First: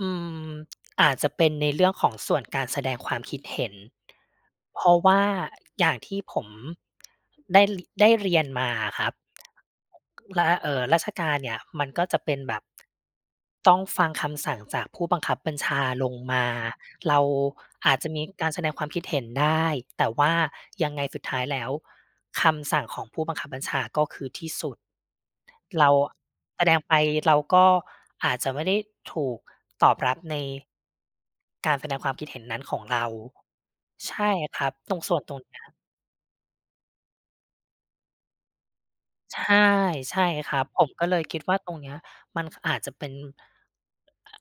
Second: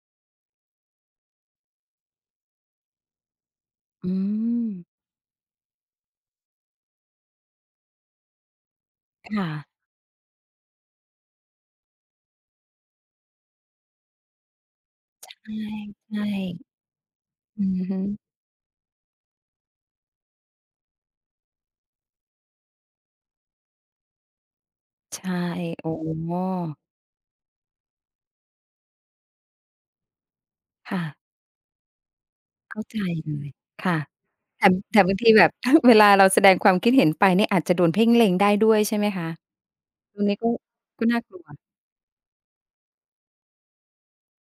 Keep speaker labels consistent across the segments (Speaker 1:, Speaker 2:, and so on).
Speaker 1: อืม อาจจะเป็นในเรื่องของส่วนการแสดงความคิดเห็น
Speaker 2: อื
Speaker 1: เพ
Speaker 2: ม
Speaker 1: ราะว่าอย่างที่ผม ได้ริ ได้เรียนมาอะครับ
Speaker 2: ค่ะ
Speaker 1: และ เอ่อ ราชการเนี่ยมันก็จะเป็นแบบ ต้องฟังคำสั่งจากผู้บังคับบัญชาล
Speaker 2: ใช
Speaker 1: ง
Speaker 2: ่
Speaker 1: มา เรา
Speaker 2: ๆ อือ
Speaker 1: อ
Speaker 2: ฮ
Speaker 1: า
Speaker 2: ึ
Speaker 1: จจะมีการแสดงความคิดเห็นได้ แต่ว่ายังไงสุดท้ายแล้วคำสั่งของผู้บังคับบัญชา ก็คือที่สุด
Speaker 2: ใช่
Speaker 1: เร
Speaker 2: อ
Speaker 1: า
Speaker 2: ๋
Speaker 1: แสด
Speaker 2: อ
Speaker 1: งไป เราก็อาจจะไม่ได้ถูกตอบรับใน
Speaker 2: ค่ะ
Speaker 1: การแสดงความคิดเห็นนั้นข
Speaker 2: เข
Speaker 1: อ
Speaker 2: ้
Speaker 1: ง
Speaker 2: าใ
Speaker 1: เ
Speaker 2: จ
Speaker 1: รา
Speaker 2: เลย ค่ะ
Speaker 1: ใช่ค
Speaker 2: แต
Speaker 1: ร
Speaker 2: ่
Speaker 1: ับ ต
Speaker 2: แต
Speaker 1: ร
Speaker 2: ่
Speaker 1: ง
Speaker 2: บ
Speaker 1: ส
Speaker 2: า
Speaker 1: ่
Speaker 2: ง
Speaker 1: วน
Speaker 2: ที
Speaker 1: ตรง
Speaker 2: แบ
Speaker 1: เ
Speaker 2: บ
Speaker 1: นี้
Speaker 2: ถ
Speaker 1: ย
Speaker 2: ้าเวลาเราแสดงความคิดเห็นไปเนี่ย อาจจะโดนเพ่งเล็งได้ด้วยใช่ไหมคะ?
Speaker 1: ใช่ ใช
Speaker 2: ตร
Speaker 1: ่
Speaker 2: งนี้ก็
Speaker 1: ครับ ผม
Speaker 2: ก
Speaker 1: ก
Speaker 2: ็
Speaker 1: ็เ
Speaker 2: น
Speaker 1: ล
Speaker 2: ่า
Speaker 1: ย
Speaker 2: ก
Speaker 1: ค
Speaker 2: ล
Speaker 1: ิ
Speaker 2: ั
Speaker 1: ด
Speaker 2: ว
Speaker 1: ว่าตรงเนี้ยมัน ค อาจจะเป็น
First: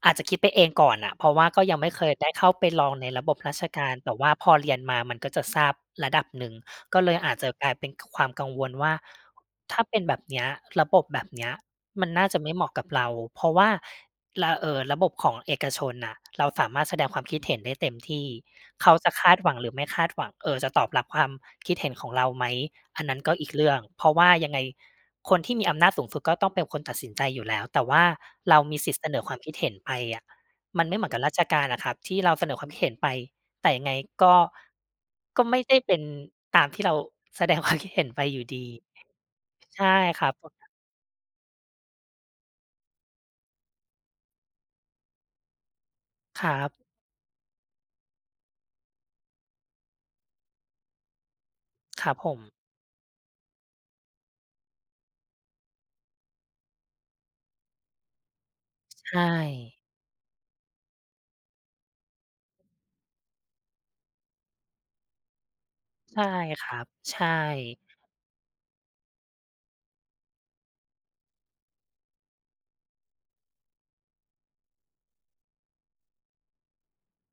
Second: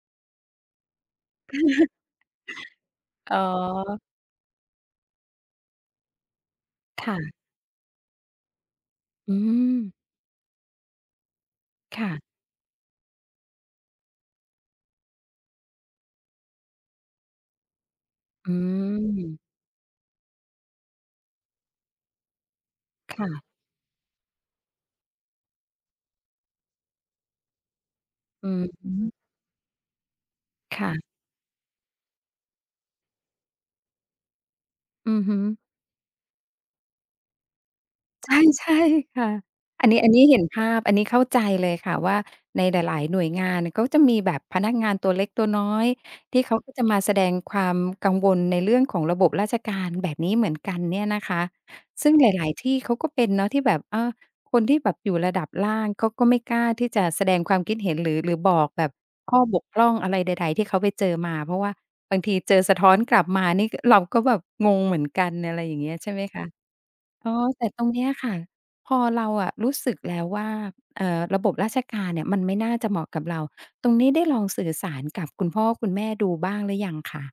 Speaker 1: อาจจะคิดไปเองก่อนน่ะ เพราะว่าก็ยังไม่เคยได้เข้าไปลองในระบ
Speaker 2: อ๋
Speaker 1: บราชการ
Speaker 2: อ
Speaker 1: แต่ว่าพอเรียนมา มันก็จะทราบระดับหนึ่ง ก็
Speaker 2: ค
Speaker 1: เล
Speaker 2: ่
Speaker 1: ยอ
Speaker 2: ะ
Speaker 1: าจจะกลายเป็นความกังวลว่า
Speaker 2: อื
Speaker 1: ถ้าเ
Speaker 2: ม
Speaker 1: ป็นแบบเนี้ย ระบบแบบเนี้ย
Speaker 2: ค
Speaker 1: ม
Speaker 2: ่
Speaker 1: ัน
Speaker 2: ะ
Speaker 1: น่าจะไม่เหมาะกับเรา เพราะว่า ระ เอ่อ ระบบของเอกชนน่ะ เราสามารถแสดงความคิดเห็นได้เต็มที่
Speaker 2: อื
Speaker 1: เขาจะคา
Speaker 2: ม
Speaker 1: ดหวังหรือไม่คาดหวัง เอ่อ จะตอบรับความคิดเห็นของเราไหม อันนั
Speaker 2: ค
Speaker 1: ้น
Speaker 2: ่
Speaker 1: ก็
Speaker 2: ะ
Speaker 1: อีกเรื่อง เพราะว่ายังไงคนที่มีอำนาจสูงสุด ก็ต้องเป็นคนตัดสินใจอยู่แล้ว แต่ว่า
Speaker 2: อื
Speaker 1: เรา
Speaker 2: อ
Speaker 1: มี
Speaker 2: ฮ
Speaker 1: สิทธิ์เส
Speaker 2: ึ
Speaker 1: นอความคิดเห็นไปอะ
Speaker 2: ค
Speaker 1: มัน
Speaker 2: ่
Speaker 1: ไม่เห
Speaker 2: ะ
Speaker 1: มือนกับราชการอะครับ ที่เราเสนอความคิดเห็นไปแต่ยังไงก็
Speaker 2: อือฮึ
Speaker 1: ก็ไม่ได้เป็นตามที่เราแสดง ความ คิดเห็นไป
Speaker 2: ใช
Speaker 1: อ
Speaker 2: ่
Speaker 1: ยู่ด
Speaker 2: ใช
Speaker 1: ี
Speaker 2: ่ ค่ะ
Speaker 1: ใช
Speaker 2: อันน
Speaker 1: ่
Speaker 2: ี้ อันนี
Speaker 1: ค
Speaker 2: ้
Speaker 1: รั
Speaker 2: เ
Speaker 1: บ
Speaker 2: ห็นภาพ อันนี้เข้าใจเลยค่ะว่า ในหลาย ๆ หน่วยงานเขาจะมีแบบพนักงานตัวเล็กตัวน้อย ที
Speaker 1: ค
Speaker 2: ่
Speaker 1: ร
Speaker 2: เข
Speaker 1: ั
Speaker 2: าก็
Speaker 1: บ
Speaker 2: จะมาแสดงความกังวลในเรื่องของระบบราชการแบบนี้เหมือนกันเนี่ยนะคะ
Speaker 1: ค
Speaker 2: ซึ
Speaker 1: ร
Speaker 2: ่
Speaker 1: ั
Speaker 2: ง
Speaker 1: บ
Speaker 2: ห
Speaker 1: ผ
Speaker 2: ล
Speaker 1: ม
Speaker 2: าย ๆ ที่เขาก็เป็นเนาะ ที่แบบ เออ คนที่แบบอยู่ระดับล่างเขาก็ไม่กล้าที่จะแสดงความคิดเห็น หรือ หรือบอกแบบ
Speaker 1: ใช
Speaker 2: ข้อบก
Speaker 1: ่
Speaker 2: พร่องอะไรใด ๆ ที่เขาไปเจอมา เพราะว่าบางทีเจอสะท้อนกลับมานี่เราก็แบบงงเหมือนกัน อะไรอย่างเงี้ย ใช่
Speaker 1: ใช
Speaker 2: ไหม
Speaker 1: ่
Speaker 2: คะ?
Speaker 1: ครับ ใช
Speaker 2: อ๋อ แต่
Speaker 1: ่
Speaker 2: ตรงเนี้ยค่ะ พอเราอะรู้สึกแล้วว่า เอ่อ ระบบราชการเนี่ยมันไม่น่าจะเหมาะกับเรา ตรงนี้ได้ลองสื่อสารกับคุณพ่อคุณแม่ดูบ้างหรือยังคะ?